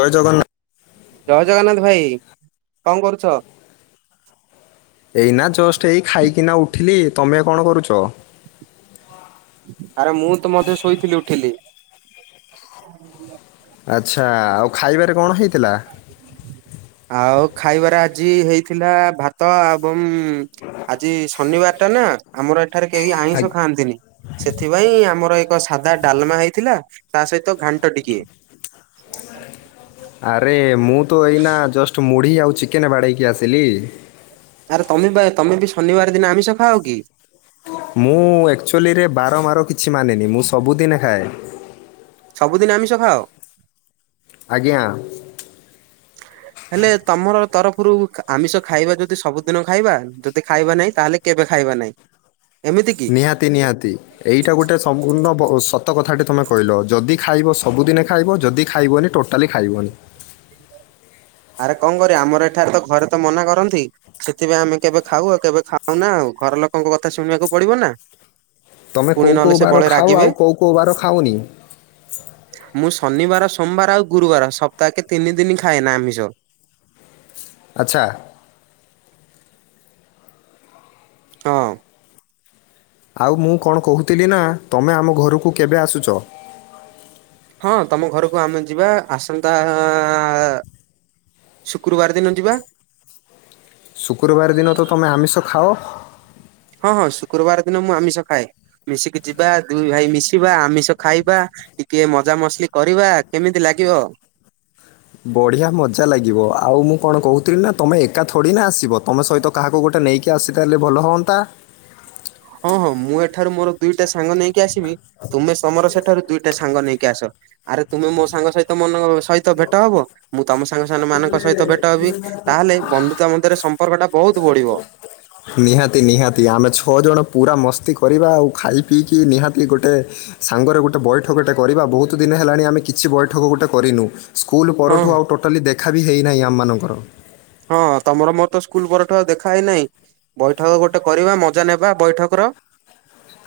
ଜୟ ଜଗ ଜୟ ଜଗନ୍ନାଥ ଭାଇ। କଣ କରୁଛ? ଏଇନା ଜଷ୍ଟ ଏଇ ଖାଇକିନା ଉଠିଲି। ତମେ କଣ କରୁଚ? ଆରେ ମୁଁ ତ ମଧ୍ୟ ଶୋଇଥିଲି ଉଠିଲି। [unintelligible] ଆଚ୍ଛା ଆଉ ଖାଇବାରେ କଣ ହେଇଥିଲା? ଆଉ ଖାଇବାରେ ଆଜି ହେଇଥିଲା ଭାତ ଆବଂ ଆଜି ଶନିବାରଟା ନା ଆମର ଏଠାରେ କେହି ଆଇଁଷ ଖାଆନ୍ତିନି। ସେଥି ସେଥିପାଇଁ ଆମର ଏକ ସାଧା ଡାଲମା ହେଇଥିଲା ତା ସହିତ ଘାଣ୍ଟ ଟିକେ। ଆରେ ମୁଁ ତ ଏଇନା ଜଷ୍ଟ ମୁଢି ଆଉ ଚିକେନ ବାଡେଇକି ଆସିଲି। ଆରେ ତମେ ବା ତମେ ବି ଶନିବାର ଦିନ ଆମିଷ ଖାଅ କି? ମୁଁ ଆକଚ୍ୟୁଲିରେ ବାର ମାର କିଛି ମାନେନି ମୁଁ ସବୁ ଦିନେ ଖାଏ। ସବୁଦିନ ଆମିଷ ଖାଅ? ଆଜ୍ଞା। ହେଲେ ତମର ତରଫରୁ ଆମିଷ ଖାଇବା ଯଦି ସବୁଦିନ ଖାଇବା ଯଦି ଖାଇବା ନାହିଁ ତାହେଲେ କେବେ ଖାଇବା ନାହିଁ। ଏମିତି କି? ନିହାତି ନିହାତି। ଏଇଟା ଗୋଟେ ସମ୍ଭୁର୍ଣ୍ଣ ବ ସତ କଥାଟି ତମେ କହିଲ। ଯଦି ଖାଇବ ସବୁଦିନେ ଖାଇବ ଯଦି ଖାଇବନି ଟୋଟାଲି ଖାଇବନି। ଆରେ କଣ କରିବା ଆମର ଏଠାରେ ତ ଘରେ ତ ମନା କରନ୍ତି। ସେଥିପାଇଁ ଆମେ କେବେ ଖାଉ ଆଉ କେବେ ଖାଉନା ଆଉ। ଘର ଲୋକଙ୍କ କଥା ଶୁଣିବାକୁ ପଡିବ ନା। ତମେ ପୁଣି କୋଉ ନହେଲେ କୋଉ ସେ ବାର ବଳେ ଖାଅ ରାଗିବେ। ଆଉ କୋଉ କୋଉ ବାର ଖାଅନି? ମୁଁ ଶନିବାର, ସୋମବାର ଆଉ ଗୁରୁବାର ସପ୍ତାଏକେ ତିନି ଦିନି ଖାଏ ନା ଆମିଷ। ଆଚ୍ଛା। ହଁ। ଆଉ ମୁଁ କଣ କୋହୁଥିଲି ନା ତମେ ଆମ ଘରକୁ କେବେ ଆସୁଚ? ହଁ ତମ ଘରକୁ ଆମେ ଯିବା ଆସନ୍ତାଆ [unintelligible] ଶୁକ୍ରବାର ଦିନ ଯିବା। ଶୁକ୍ରବାର ଦିନ ତ ତମେ ଆମିଷ ଖାଅ? ହଁ ହଁ ଶୁକ୍ରବାର ଦିନ ମୁଁ ଆମିଷ ଖାଏ। ମିଶିକି ଯିବା ଦୁଇ ଭାଇ ମିଶିବା ଆମିଷ ଖାଇବା। ଟିକେ ମଜା ମସ୍ଲି କରିବା କେମିତି ଲାଗିବ? ବଢିଆ ମଜା ଲାଗିବ ଆଉ ମୁଁ କଣ କୋହୁଥିଲି ନା ତମେ ଏକା ‍ଥୋଡି ନା ଆସିବ ତମ ସହିତ କାହାକୁ ଗୋଟେ ନେଇକି ଆସିତେଲେ ଭଲ ହଅନ୍ତା। ହଁ ହଁ ମୁଁ ଏଠାରୁ ମୋର ଦୁଇଟା ସାଙ୍ଗ ନେଇକି ଆସିବି। ତୁମେ ତମର ସେଠାରୁ ଦୁଇଟା ସାଙ୍ଗ ନେଇକି ଆସ। ଆରେ ତୁମେ ମୋ ସାଙ୍ଗ ସହିତ ମନ ସହିତ ଭେଟ ହବ। ମୁଁ ତମ ସାଙ୍ଗ ସାନ ମାନଙ୍କ ସହିତ ଭେଟ ହେବି। ତାହେଲେ ବନ୍ଧୁତା ମଧ୍ୟରେ ସମ୍ପର୍କଟା ବୋହୁତ ବଢିବ। [inaudible] ନିହାତି ନିହାତି ଆମେ ଛଅ ଜଣ ପୁରା ମସ୍ତି କରିବା, ଆଉ ଖାଇ ପିଇକି ନିହାତି ଗୋଟେ ସାଙ୍ଗରେ ଗୋଟେ ବୈଠକଟେ କରିବା ବୋହୁତ ଦିନେ ହେଲାଣି ଆମେ କିଛି ବୈଠକ ଗୋଟେ କରିନୁ। ସ୍କୁଲ ହଁ ପରଠୁ ଆଉ ଟୋଟାଲି ଦେଖା ବି ହେଇନାହିଁ ଆମମାନଙ୍କର। ହଁ ତମର ମୋର ତ ସ୍କୁଲ୍ ପରଠୁ ଆଉ ଦେଖା ହେଇନାଇଁ। ବୈଠକ ଗୋଟେ କରିବା ମଜା ନେବା ବୈଠକର।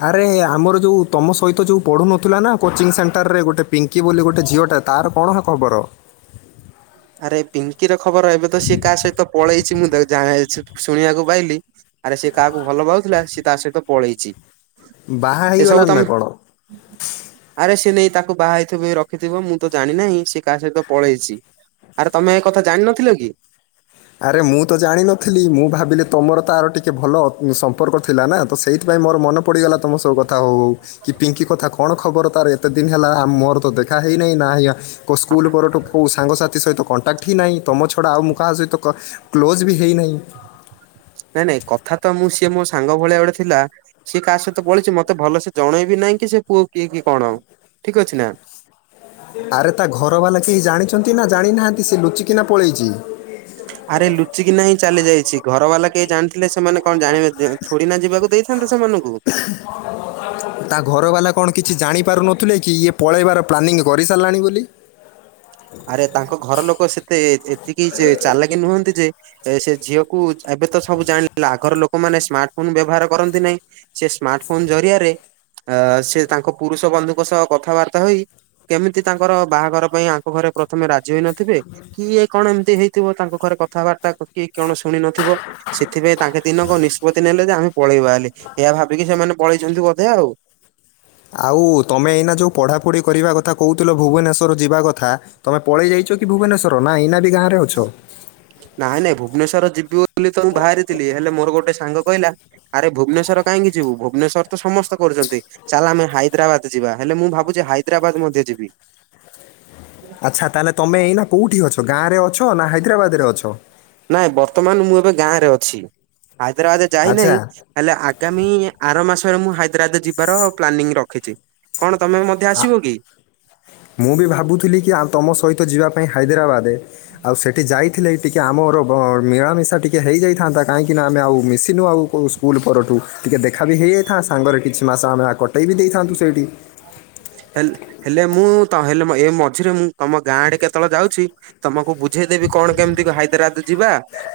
ଆରେ ଆମର ଯୋଉ ତମ ସହିତ ଯୋଉ ପଡୁନଥିଲା ନା କୋଚିଂ ସେଣ୍ଟରରେ ଗୋଟେ ପିଙ୍କି ବୋଲି ଗୋଟେ ଝିଅଟା। ତାର କଣ ହା ଖବର? ଆରେ ପିଙ୍କିର ଖବର ଏବେ ତ ସିଏ କା ସହିତ ପଳେଇଛି ମୁ ତା ଜା ଶୁଣିବାକୁ ପାଇଲି। ଆରେ ସିଏ କାହାକୁ ଭଲ ପାଉଥିଲା ସିଏ ତା ସହିତ ପଳେଇଚି ବାହା ଏସବୁ ହେଇଗଲାଣି ତମେ ନା କଣ ଆରେ ସେ ନେଇ ତାକୁ ବାହା ହେଇଥିବ ରଖିଥିବ ମୁଁ ତ ଜାଣିନାହିଁ ସିଏ କାହା ସହିତ ପଳେଇଛି। ଆରେ ତମେ ଏ କଥା ଜାଣିନଥିଲ କି? ଆରେ ମୁଁ ତ ଜାଣିନଥିଲି ମୁଁ ଭାବିଲି ତମର ତାର ଟିକେ ଭଲ ସ ମ୍ପର୍କ୍ ଥିଲା ନା ତ ସେଇଥିପାଇଁ ମୋର ମନ ପଡିଗଲା ତମ ସ କଥା ହଉ-ହଉ କି ପିଙ୍କି କଥା କଣ ଖବର ତାର କେତେ ଦିନ୍ ହେଲା ମୋର ତ ଦେଖା ହେଇନାହିଁ ନା ହିଆ କଉ ସ୍କୁଲ୍ ପରଠୁ କୋଉ ସାଙ୍ଗସାଥି ସହିତ କଣ୍ଟାକ୍ ଠି ନାହିଁ ତମ ଛଡ଼ା ଆଉ ମୁଁ କାହା ସହିତ କ କ୍ଲୋଜ୍ ବି ହେଇନାହିଁ। ନାଇଁ-ନାଇଁ କଥା ତ ମୁଁ ସିଏ ମୋ ସାଙ୍ଗ ଭଳିଆ ଗୋଟେ ଥିଲା ସିଏ କାହା ସହିତ ପଳେଇଚି ମତେ ଭଲସେ ଜଣେଇବି ନାହିଁ କି ସେ ପୁଅ କିଏ କି କଣ ଠିକ୍ ଅଛି ନା। ଆରେ ତା ଘର ବାଲା କେହି ଜାଣିଛନ୍ତି ନା ଜାଣିନାହାଁନ୍ତି ସେ ଲୁଚିକିନା ପଳେଇଚି। ଆରେ ଲୁଚିକିନା ହିଁ ଚାଲି ଯାଇଛି ଘର ବାଲା କେହି ଜାଣିଥିଲେ ସେମାନେ କଣ ଜାଣେ ଛୁଡି ନା ଯିବାକୁ ଦେଇ ନ୍ତେ ସେମାନଙ୍କୁ। ତା ଘର ବାଲା କଣ କିଛି ଜାଣିପାରୁନଥିଲେ କି ଇଏ ପଳେଇବାର ପ୍ଲାନିଂ କରିସାରିଲାଣି ବୋଲି? ଆରେ ତାଙ୍କ ଘର ଲୋକ ସେତେ ଏତିକି ଚାଲା କିି ନୁହନ୍ତି ଯେ ଏ ସେ ଝିଅକୁୁ ଏବେ ତ ସବୁ ଜାଣିଲା ଆଗର ଲୋକମାନେ ସ୍ମାର୍ଟ୍ ଫୋନ୍ ବ୍ୟବହାର କରନ୍ତି ନାଇଁ। ‍ ସିଏ ସ୍ମାର୍ଟ୍ ଫୋନ୍ ଜରିଆରେ ଅ ସେ ତାଙ୍କ ପୁରୁଷ ବନ୍ଧୁଙ୍କ ସହ କଥାବାର୍ତ୍ତା ହୋଇ, କେମିତି ତାଙ୍କର ବାହାଘର ପାଇଁ ତାଙ୍କ ଘରେ ପ୍ରଥମେ ରାଜି ହୋଇ ନଥିବେ କି ଇଏ କଣ ଏମିତି ହେଇଥିବ ତାଙ୍କ ଘରେ କଥାବାର୍ତ୍ତା କି କଣ ଶୁଣି ନଥିବ ସେଥିପାଇଁ ତାଙ୍କେ ଦିନକ ନିଷ୍ପତ୍ତି ନେଲେ ଯେ ଆମେ ପଳେଇବା ହେଲେ ଏହା ଭାବିକି ସେମାନେ ପଳେଇଛନ୍ତି ବୋଧେ ଆଉ। ଆଉ ତମେ ଏଇନା ଯୋଉ ପଢାପଢି କରିବା କଥା କହୁଥିଲ ଭୁବନେଶ୍ଵର ଯିବା କଥା ତୁମେ ପଳାଇ ଯାଇଛ କି ଭୁବନେଶ୍ୱର, ନା ଏଇନା ବି ଗାଁରେ ଅଛ? ନାଇଁ ନାଇଁ ଭୁବନେଶ୍ୱର ଯିବି ବୋଲି ତ ମୁଁ ବାହାରିଥିଲି ହେଲେ ମୋର ଗୋଟେ ସାଙ୍ଗ କହିଲା ଆରେ ଭୁବନେଶ୍ୱର କାହିଁକି ଯିବୁ ଭୁବନେଶ୍ୱର ତ ସମସ୍ତେ କରୁଛନ୍ତି। ଚାଲ ଆମେ ହାଇଦ୍ରାବାଦ ଯିବା ହେଲେ ମୁଁ ଭାବୁଛି ହାଇଦ୍ରାବାଦ ମଧ୍ୟ ଯିବି। ଆଚ୍ଛା ତା ହେଲେ ତୁମେ ଏଇନା କେଉଁଠି ଅଛ ଗାଁରେ ଅଛ ନା ହାଇଦ୍ରାବାଦରେ ଅଛ? ନାଇଁ ବର୍ତ୍ତମାନ ମୁଁ ଏବେ ଗାଁ ରେ ଅଛି, ହାଇଦ୍ରାବାଦ ଯାଇ ଆଚ୍ଛା ନାହିଁ। ହେଲେ ଆଗାମୀ ଆର ମାସରେ ମୁଁ ହାଇଦ୍ରାବାଦ ଯିବାର ପ୍ଲାନିଂ ରଖିଛି। କଣ ତମେ ମଧ୍ୟ ଆ- ଆସିବ କି? ମୁଁ ବି ଭାବୁଥିଲି କି ଆଉ ତମ ସହିତ ଯିବା ପାଇଁ ହାଇଦ୍ରାବାଦ ଆଉ ସେଇଠି ଯାଇ ଥିଲେ ଟିକେ ଆମର ବନ୍ ମିଳାମିଶା ଟିକେ ହୋଇଯାଇଥାନ୍ତା କାହିଁକିନା ଆମେ ଆଉ ମିଶିନୁ ଆଉ କେଉଁ ସ୍କୁଲ ପରଠୁ ଟିକେଏ ଦେଖା ବି ହେଇଯାଇ ଥା ସାଙ୍ଗରେ କିଛି ମାସ ଆମେ କଟେଇ ବି ଦେଇଥାନ୍ତୁ ସେଇଠି। ହେଲେ ହେଲେ ମୁଁ ହେଲେ ଏ ମଝିରେ ମୁଁ ତମ ଗାଁ ଆଡେ କେତେବେଳେ ଯାଉଛି ତମକୁ ବୁ ଝେଇ ଦେବି କଣ କେମିତି ହାଇଦ୍ରାବାଦ ଯିବା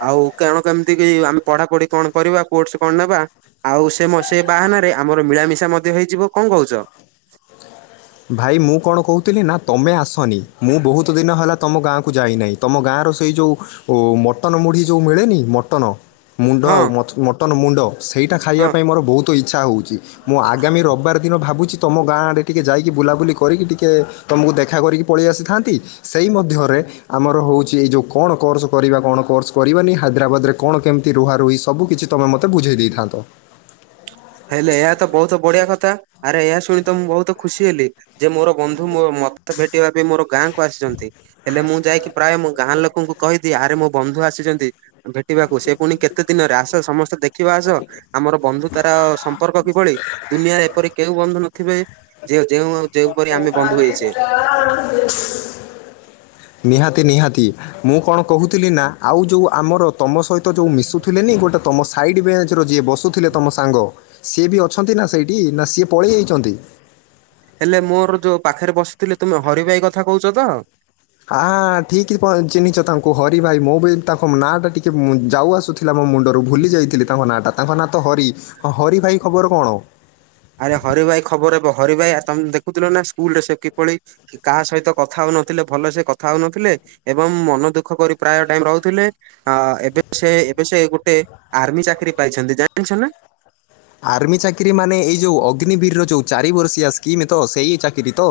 ଆଉ କଣ କେମିତି ଆମେ ପଢାପଢି କଣ କରିବା କୋର୍ସ କଣ ନବା? ଆଉ ସେ ସେ ବାହାନାରେ ଆମର ମିଳାମିଶା ମଧ୍ୟ ହେଇଯିବ, କଅଁ କହୁଛ? ଭାଇ ମୁଁ କଣ କହୁଥିଲି ନା ତୁମେ ଆସନି, ମୁଁ ବହୁତ ଦିନ ହେଲା ତୁମ ଗାଁକୁ ଯାଇନାହିଁ। ତମ ଗାଁର ସେଇ ଯୋଉ ମଟନ ମୁଢ଼ି ଯୋଉ ମିଳେନି ମଟନ ମୁଣ୍ଡ ହଁ ଆଉ ମଟନ ମୁଣ୍ଡ ସେଇଟା ହଁ। ଖାଇବା ପାଇଁ ମୋର ବହୁତ ଇଚ୍ଛା ହେଉଛି। ମୁଁ ଆଗାମୀ ରବିବାର ଦିନ ଭାବୁଛି ତମ ଗାଁ ଆଡେ ଟିକେ ଯାଇ ବୁଲାବୁଲି କରିକି ଟିକେ ତୁମକୁ ଦେଖା କରିକି ପଳେଇ ଆସିଥାନ୍ତି। ସେଇ ମଧ୍ୟରେ ଆମର ହଉଛି ଏଇ ଯୋଉ କଣ କୋର୍ସ କରିବା କଣ କୋସ କରିବାନି ହାଇଦ୍ରାବାଦ ରେ କଣ କେମିତି ରୁହା ରୁହି ସବୁ କିଛି ତମେ ମତେ ବୁଝେଇ ଦେଇଥାନ୍ତ। ହେଲେ ଏହା ତ ବହୁତ ବଢିଆ କଥା ଆରେ ଏହା ଶୁଣି ତ ମୁଁ ବହୁତ ଖୁସି ହେଲି ଯେ ମୋର ବନ୍ଧୁ ମୋ ମୁଁ ମତେ ଭେଟିବା ପାଇଁ ମୋର ଗାଁ କ ଆସିଛନ୍ତି, ହେଲେ ମୁଁ ଯାଇକି ପ୍ରାୟ ମୁଁ ଗାଁ ଲୋକଙ୍କୁ କହିଦିଏ ଆରେ ମୋ ବନ୍ଧୁ ଆସିଛନ୍ତି। ଭେଟିବାକୁ ସେ ପୁଣି କେତେ ଦିନରେ ଆସ ସମସ୍ତେ ଦେଖିବା ଆସ ଆମର ବନ୍ଧୁ ତାର ସ ମ୍ପର୍କ କିଭଳି ଦୁନିଆରେ ଏପରି କେଉଁ ବନ୍ଧୁ ନଥିବେ ଯେ ଯେଉ ଯେଉଁପରି ଆମେ ବନ୍ଧୁ ହେଇଛେ। [unintelligible] ନିହାତି ନିହାତି ମୁଁ କଣ କହୁଥିଲି ନା ଆଉ ଯଉ ଆମର ତମ ସହିତ ତ ଯଉ ମିଶୁଥିଲେନି ଗୋଟେ ତମ ସାଇଡ୍ ବେଞ୍ଚ ର ଯିଏ ବସୁଥିଲେ ତମ ସାଙ୍ଗ। ସିଏ ବି ଅଛନ୍ତି ନା ସେଇଠି, ନା ସିଏ ପଳେଇଯାଇଛନ୍ତି? ହେଲେ ମୋର ଯୋଉ ପାଖରେ ବସିଥିଲେ ତୁମେ ହରି ଭାଇ କଥା କହୁଛ ତ? ହା ଠିକ୍ ପ ଚିହ୍ନିଛ ତାଙ୍କୁ ହରି ଭାଇ ମୁଁ ବି ତାଙ୍କ ନାଁ ଟା ଟିକେ ଯାଉ ଆସୁ ଥିଲା ମୋ ମୁଣ୍ଡରୁ ଭୁଲି ଯାଇଥିଲି ତାଙ୍କ ନାଁଟା, ତାଙ୍କ ନାଁ ତ ହରି ହଁ ହରି ଭାଇ ଖବର କଣ? ଆରେ ହରି ଭାଇ ଖବର ହେବ ହରି ଭାଇ ତମେ ଦେଖୁଥିଲ ନା ସ୍କୁଲ ରେ ସେ କିଭଳି? କା ସହିତ କଥା ହଉନଥିଲେ ଭଲ ସେ କଥା ହଉ ନଥିଲେ। ଏବଂ ମନ ଦୁଃଖ କରି ପ୍ରାୟ ଟାଇମ ରହୁଥିଲେ। ହ ଏବେ ସେ ଏବେ ସେ ଗୋଟେ ଆର୍ମି ଚାକିରି ପାଇଛନ୍ତି ଜାଣିଛ ନା? ଆର୍ମି ଚାକିରି ମାନେ ଏଇ ଯେଉଁ ଅଗ୍ନିବୀର ର ଯେଉଁ ଚାରି ବର୍ଷିଆ ସ୍କିମ୍ ତ ସେଇ ଚାକିରି ତ?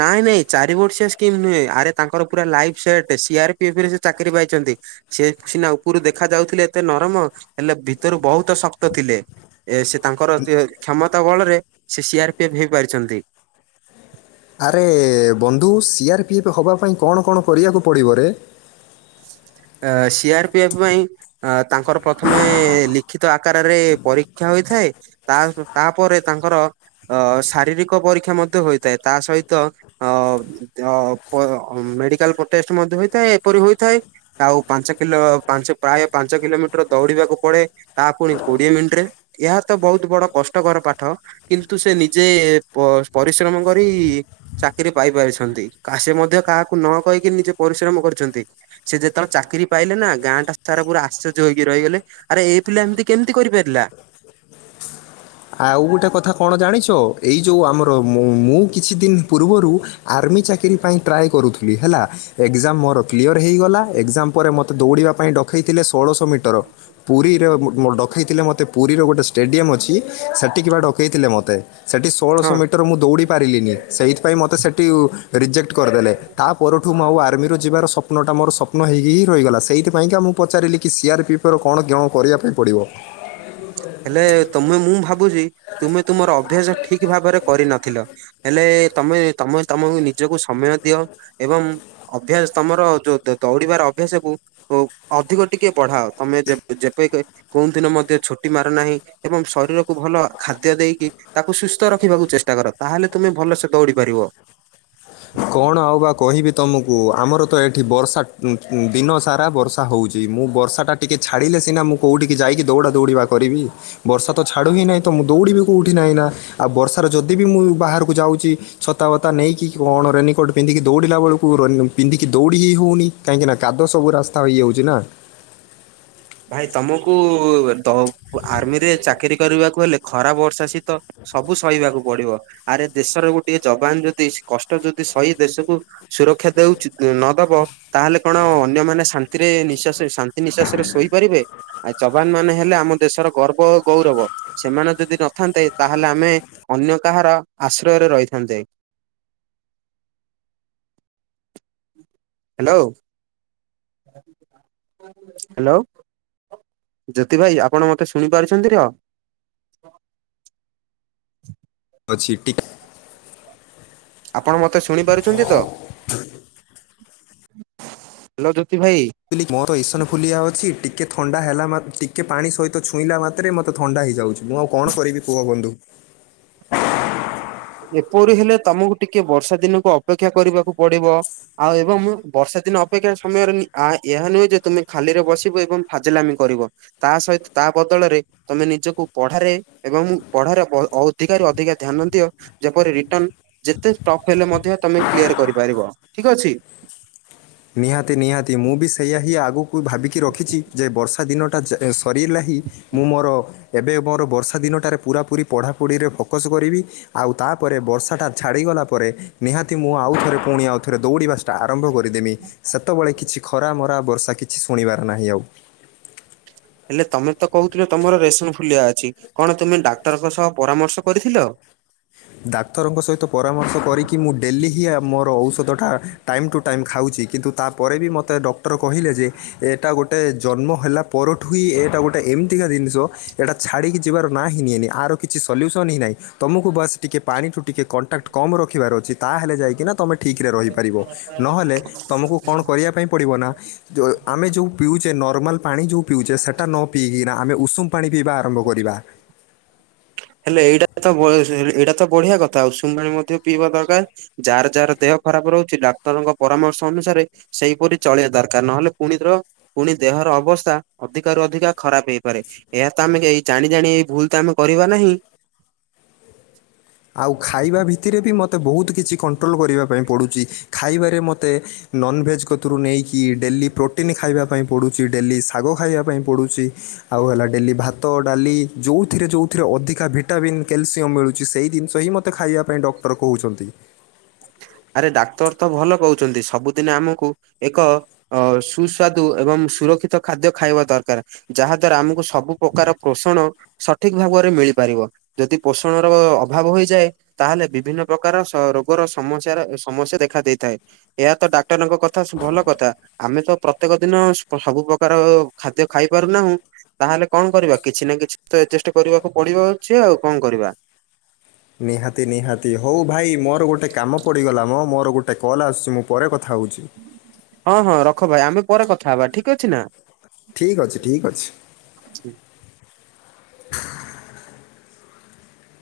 ନାଇଁ ନାଇଁ ଚାରି ବର୍ଷଆ ସ୍କିମ୍ ନୁହେଁ ଆରେ ତାଙ୍କର ପୁରା life set C R P F ରେ ସେ ଚାକିରି ପାଇଛନ୍ତି। ସେ ସିନା ଉପରୁ ଦେଖା ଯାଉଥିଲେ ଏତେ ନରମ, ହେଲେ ଭିତରୁ ବହୁତ ଶ ତ ଥିଲେ ଏ ସେ ତାଙ୍କର କ୍ଷମତା ବଳରେ ସେ ସି ଆର ପି ଏଫ୍ ହେଇପାରିଛନ୍ତି। ଆରେ ବନ୍ଧୁ ସି ଆର୍ ପି ଏଫ୍ ହେବା ପାଇଁ କଣ କଣ କରିବାକୁ ପଡ଼ିବ ରେ? ଏ ସି ଆର୍ ପି ଏଫ୍ ପାଇଁ ଅ ତାଙ୍କର ପ୍ରଥମେ ଲିଖିତ ଆକାରରେ ପରୀକ୍ଷା ହୋଇଥାଏ। ତା ତାପରେ ତାଙ୍କର ଅ ଶାରୀରିକ ପରୀକ୍ଷା ମଧ୍ୟ ହୋଇଥାଏ ତା ସହିତ ଅ ମଧ୍ୟ ପ ମେଡିକାଲ ଟେଷ୍ଟ ମଧ୍ୟ ହୋଇଥାଏ ଏପରି ହୋଇଥାଏ। ଆଉ ପାଞ୍ଚ କିଲୋ ପାଞ୍ଚ ପ୍ରାୟ ପାଞ୍ଚ କିଲୋମିଟର ଦୌଡିବାକୁ ପଡେ ତାହା ପୁଣି କୋଡିଏ ମିଣ୍ଟିରେ। ଏହା ତ ବହୁତ ବଡ କଷ୍ଟକର ପାଠ। କିନ୍ତୁ ସେ ନିଜେ ପ ପରିଶ୍ରମ କରି ଚାକିରି ପାଇ ପାରିଛନ୍ତି, କା ସେ ମଧ୍ୟ କାହାକୁ ନ କହିକି ନିଜେ ପରିଶ୍ରମ କରିଛନ୍ତି। ସେ ଯେତେବେଳେ ଚାକିରି ପାଇଲେ ନା ଗାଁ ଟା ସାରା ପୁରା ଆଶ୍ଚର୍ଯ୍ୟ ହୋଇକି ରହିଗଲେ। ଆରେ ଏଇ ପିଲା ଏମିତି କେମିତି କରିପାରିଲା? ଆଉ ଗୋଟେ କଥା କଣ ଜାଣିଛ ଏଇ ଯେଉ ଆମର ମୁ, ମୁଁ କିଛି ଦିନ ପୂର୍ବରୁ ଆର୍ମି ଚାକିରିୀ ପାଇଁ ଟ୍ରାଏ କରୁଥିଲି ହେଲା। ଏକ୍ଜାମ ମୋର କ୍ଲିୟର ହେଇଗଲା, ଏକ୍ଜାମ ପରେ ମୋତେ ଦୌଡ଼ିବା ପାଇଁ ଡ ଡକାଇଥିଲେ ଷୋଳଶହ ମିଟର ପୁରୀରେ ଡକାଇଥିଲେ ମୋତେ ପୁରୀର ଗୋଟେ ଷ୍ଟାଡ଼ିୟମ୍ ଅଛି। ସେଠି କି ପା ଡକେଇଥିଲେ ମତେ ସେଠି ହଁ ସୋଳଶହ ମିଟର ମୁଁ ଦୌଡି ପାରିଲିନି ସେଇଥି ପାଇଁ ମତେ ସେଠ ରିଜେକ୍ଟ କରିଦେଲେ ତା ପରଠୁ ମୁଁ ଆଉ ଆର୍ମିରେ ଯିବାର ସ ସ୍ୱପ୍ନଟ ମୋର ସପ୍ନ ହୋଇକି ହି ରହିଗଲା ସେଇଥିପାଇଁକା ମୁଁ ପଚାରିଲି କି ସିଆର୍ ପିଏଫ୍ ର କଣ କଣ କରିବା ପାଇଁ ପଡ଼ିବ? ହେଲେ ତମେ ମୁଁ ଭାବୁଛି ତୁମେ ତୁମର ଅଭ୍ୟାସ ଠିକ୍ ଭାବରେ କରିନଥିଲ। ହେଲେ ତମେ ତମେ ତମକୁ ନିଜକୁ ସମୟ ଦିଅ ଏବଂ ଅଭ୍ୟାସ ତମର ଯୋଉ ଦୋ ଦୌଡିବାର ଅଭ୍ୟାସ ଏବଂ ଓ ଅଧିକ ଟିକେ ବଢାଅ ତମେ ଯେ ଯେବେ କେଉଁଦିନ ମଧ୍ୟ ଛୁ ଟି ମାର ନାହିଁ ଏବଂ ଶରୀରକୁ ଭଲ ଖାଦ୍ୟ ଦେଇକି ତାକୁ ସୁସ୍ଥ ରଖିବାକୁ ଚେଷ୍ଟା କର ତାହେଲେ ତୁମେ ଭଲସେ ଦୌଡ଼ି ପାରିବ। କଣ ଆଉ ବା କହିବି ତମକୁ ଆମର ତ ଏଠି ବର୍ଷା କୁଁ-କୁ ଦିନ ସାରା ବର୍ଷା। ତା ହଉଚି ମୁଁ ବର୍ଷାଟା ଟିକେ ଛାଡ଼ିଲେ ସିନା ମୁଁ କୋଉଠିକି ଯାଇକି ଦୌଡ଼ା ଦୌଡ଼ିବା କରିବି। ବର୍ଷା ତ ଛାଡୁ ହିଁ ନାହିଁ ତ ମୁଁ ଦୌଡିିବି କୋଉଠି ନା ଏଇନା? ଆଉ ବର୍ଷାର ଯଦି ବି ମୁଁ ବାହାରକୁ ଯାଉଛି ଛତାବତା ନେଇକି କଣ ରେନିକୋଟ୍ ପିନ୍ଧିକି ଦୌଡ଼ିଲା ବେଳକୁ ପିନ୍ଧିକି ଦୌଡ଼ି ହି ହେଉନି କାହିଁକିନା କାଦୁଅ ସବୁ ରାସ୍ତା ହେଇଯାଉଛି ନା। ଭାଇ ତମକୁ ତ ଆର୍ମିରେ ଚାକିରୀ କରିବାକୁ ହେଲେ ଖରା, ବର୍ଷା, ଶୀତ ସବୁ ସହିବାକୁ ପଡିବ, ଆରେ ଦେଶର ଗୋଟିଏ ଯବାନ ଯଦି କଷ୍ଟ ଯଦି ସହି ଦେଶକୁ ସୁରକ୍ଷା ଦଉଛି ନଦବ ତାହେଲେ କଣ ଅନ୍ୟମାନେ ଶାନ୍ତିରେ ନିଶ୍ୱାସ ଶାନ୍ତି ନିଶ୍ୱାସ ରେ ଶୋଇପାରିବେ ଆ ଯବାନ ମାନେ ହେଲେ ଆମ ଦେଶର ଗର୍ବ ଓ ଗୌରବ। ସେମାନେ ଯଦି ନଥାନ୍ତେ ତାହେଲେ ଆମେ ଅନ୍ୟ କାହାର ଆଶ୍ରୟରେ ରହିଥାନ୍ତେ। ହାଲୋ। ହାଲୋ। ଜ୍ୟୋତି ଭାଇ ଆପଣ ମତେ ଶୁଣିପାରୁଛନ୍ତି ର? ଅଛି ଟିକ୍। ଆପଣ ମତେ ଶୁଣି ପାରୁଛନ୍ତି ତ, ହାଲୋ ଜୋତି ଭାଇ। ମୁ କହିଲି ମୋର ଇସନଫୁଲିଆ ଅଛି ଟିକେ ଥଣ୍ଡା ହେଲା ମା ଟିକେ ପାଣି ସହିତ ଛୁଇଁ ମାତ୍ରେ ମତେ ଥଣ୍ଡା ହେଇଯାଉଛି। ମୁଁ ଆଉ କଣ କରିବି କୁହ ବନ୍ଧୁ। ଏପରି ହେଲେ ତମକୁ ଟିକେ ବର୍ଷାଦିନକୁ ଅପେକ୍ଷା କରିବାକୁ ପଡିବ। ଆଉ ଏବଂ ବର୍ଷା ଦିନ ଅପେକ୍ଷା ସମୟରେ ଆ ଏହା ନୁହେଁ ଯେ ତୁମେ ଖାଲିରେ ବସିବ ଏବଂ ଫାଜିଲାମି କରିବ। ତା ସହିତ ତା ବଦଳରେ ତମେ ନିଜକୁ ପଢାରେ ଏବଂ ପଢରେ ଅଧିକାରୁ ଅଧିକା ଧ୍ୟାନ ଦିଅ। ଯେପରି ରିଟର୍ନ ଯେତେ ଟପ୍ ହେଲେ ମଧ୍ୟ ତମେ କ୍ଲିୟର କରିପାରିବ ଠିକ୍ ଅଛି। ନିହାତି ନିହାତି ମୁଁ ବି ସେୟା ହିଁ ଆଗକୁ ଭାବିକି ରଖିଛି ଯେ ବର୍ଷା ଦିନ ଅଟାଜ୍ ସରିଲା ହିଁ ମୁଁ ମୋର ଏବେ ମୋର ବର୍ଷା ଦିନଟାରେ ପୁରା ପୁରି ପଢ଼ାପଢ଼ିରେ ଫୋକସ୍ କରିବି। ଆଉ ତାପରେ ବର୍ଷା ଟା ଛାଡିଗଲା ପରେ ନିହାତି ମୁଁ ଆଉ ଥରେ ପୁଣି ଆଉଥରେ ଦୌଡିିବା ଟା ଆରମ୍ଭ କରିଦେମି ସେତେବେଳେ କିଛି ଖରା ମରା ବର୍ଷା କିଛି ଶୁଣିବାର ନାହିଁ ଆଉ। ହେଲେ ତମେ ତ କହୁଥିଲ ତମର ରେସମଫୁଲଆ ଅଛି କଣ ତୁମେ ଡାକ୍ତରଙ୍କ ସହ ପରାମର୍ଶ କରିଥିଲ। ଡାକ୍ତରଙ୍କ ସହିତ ପରାମର୍ଶ କରିକି ମୁଁ ଡେଲି ହିଁ ମୋର ଔଷଧଟା ଟାଇମ୍ ଟୁ ଟାଇମ୍ ଖାଉଛି କିନ୍ତୁ ତାପରେ ବି ମୋତେ ଡକ୍ଟର କହିଲେ ଯେ ଏଇଟା ଗୋଟେ ଜନ୍ମ ହେଲା ପରଠୁ ହି ଏଇଟା ଗୋଟେ ଏମିତିକା ଜିନିଷ ଏଇଟା ଛାଡ଼ିକି ଯିବାର ନାଁ ହିଁ ନିଏନି ଆର କିଛି ସଲ୍ୟୁସନ୍ ହିଁ ନାହିଁ ତୁମକୁ ବସ୍ ଟିକେ ପାଣିଠୁ ଟିକେ କଣ୍ଟାକ୍ଟ କମ୍ ରଖିବାର ଅଛି। ତାହେଲେ ଯାଇକିନା ତମେ ଠିକରେ ରହିପାରିବ, ନହେଲେ ତମକୁ କଣ କରିବା ପାଇଁ ପଡ଼ିବ ନା ଯେଉଁ ଆମେ ଯେଉଁ ପିଉଛେ ନର୍ମାଲ ପାଣି ଯେଉଁ ପିଉଛେ ସେଇଟା ନ ପିଇକିନା ଆମେ ଉଷୁମ ପାଣି ପିଇବା ଆରମ୍ଭ କରିବା। ହେଲେ ଏଇଟା ତ ଏଇଟା ତ ବଢିଆ କଥା ଆଉ ଉସୁମପାଣି ମଧ୍ୟ ପିଇବା ଦରକାର। ଯାହାର ଯାହାର ଦେହ ଖରାପ ରହୁଛି ଡାକ୍ତରଙ୍କ ପରାମର୍ଶ ଅନୁସାରେ ସେଇପରି ଚଳିବା ଦରକାର ନହେଲେ ପୁଣିଥର ପୁଣି ଦେହର ଅବସ୍ଥା ଅଧିକରୁ ଅଧିକା ଖରାପ ହେଇପାରେ। ଏହା ତ ଆମେ କେହି ଜାଣି ଜାଣି ଏଇ ଭୁଲ କାମ କରିବା ନାହିଁ। ଆଉ ଖାଇବା ଭିତରେ ବି ମୋତେ ବହୁତ କିଛି କଣ୍ଟ୍ରୋଲ କରିବା ପାଇଁ ପଡ଼ୁଛି ଖାଇବାରେ ମୋତେ ନନଭେଜ୍ କତିରୁ ନେଇକି ଡେଲି ପ୍ରୋଟିନ୍ ଖାଇବା ପାଇଁ ପଡ଼ୁଛି ଡେଲି ଶାଗ ଖାଇବା ପାଇଁ ପଡ଼ୁଛି। ଆଉ ହେଲା ଡେଲି ଭାତ ଡାଲି ଯୋଉଥିରେ ଯୋଉଥିରେ ଅଧିକା ଭିଟାମିନ୍ କ୍ୟାଲସିୟମ ମିଳୁଛି ସେଇ ଜିନିଷ ହିଁ ମୋତେ ଖାଇବା ପାଇଁ ଡକ୍ଟର କହୁଛନ୍ତି। ଆରେ ଡାକ୍ତରତ ଭଲ କହୁଛନ୍ତି ସବୁଦିନ ଆମକୁ ଏକ ଓ ସୁସ୍ୱାଦୁ ଏବଂ ସୁରକ୍ଷିତ ଖାଦ୍ୟ ଖାଇବା ଦରକାର। ଯାହାଦ୍ଵାରା ଆମକୁ ସବୁ ପ୍ରକାର ପୋଷଣ ସଠିକ ଭାବରେ ମିଳିପାରିବ। ଯଦି ପୋଷଣର ଅଭାବ ହୋଇଯାଏ ତାହେଲେ ବିଭିନ୍ନ ପ୍ରକାର ସରୋ ରୋଗର ସମସ୍ୟାର ସମସ୍ୟା ଦେଖା ଦେଇଥାଏ ଏହାତ ଡାକ୍ତରଙ୍କ କଥା ଭଲ କଥା ଆମେତ ପ୍ର ପ୍ରତ୍ୟେକ ଦିନ ସୁ ସବୁ ପ୍ରକାର ଖାଦ୍ୟ ଖାଇ ପାରୁନାହୁଁ। ତାହେଲେ କଣ କରିବା କିଛିନା କିଛିତ ଏଜେଷ୍ଟ କରିବାକୁ ପଡିବ ଅଛି ଆଉ କଣ କରିବା। ନିହାତି ନିହାତି ହଉ ଭାଇ ମୋର ଗୋଟେ କାମ ପଡ଼ିଗଲାମ ମୋର ଗୋଟେ କଲ୍ ଆସୁଛି ମୁଁ ପରେ କଥା ହଉଛି। ହଁ ହଁ ରଖ ଭାଇ ଆମେ ପରେ କଥା ହବା ଠିକ ଅଛି ନା। ଠିକଅଛି ଠିକଅଛି।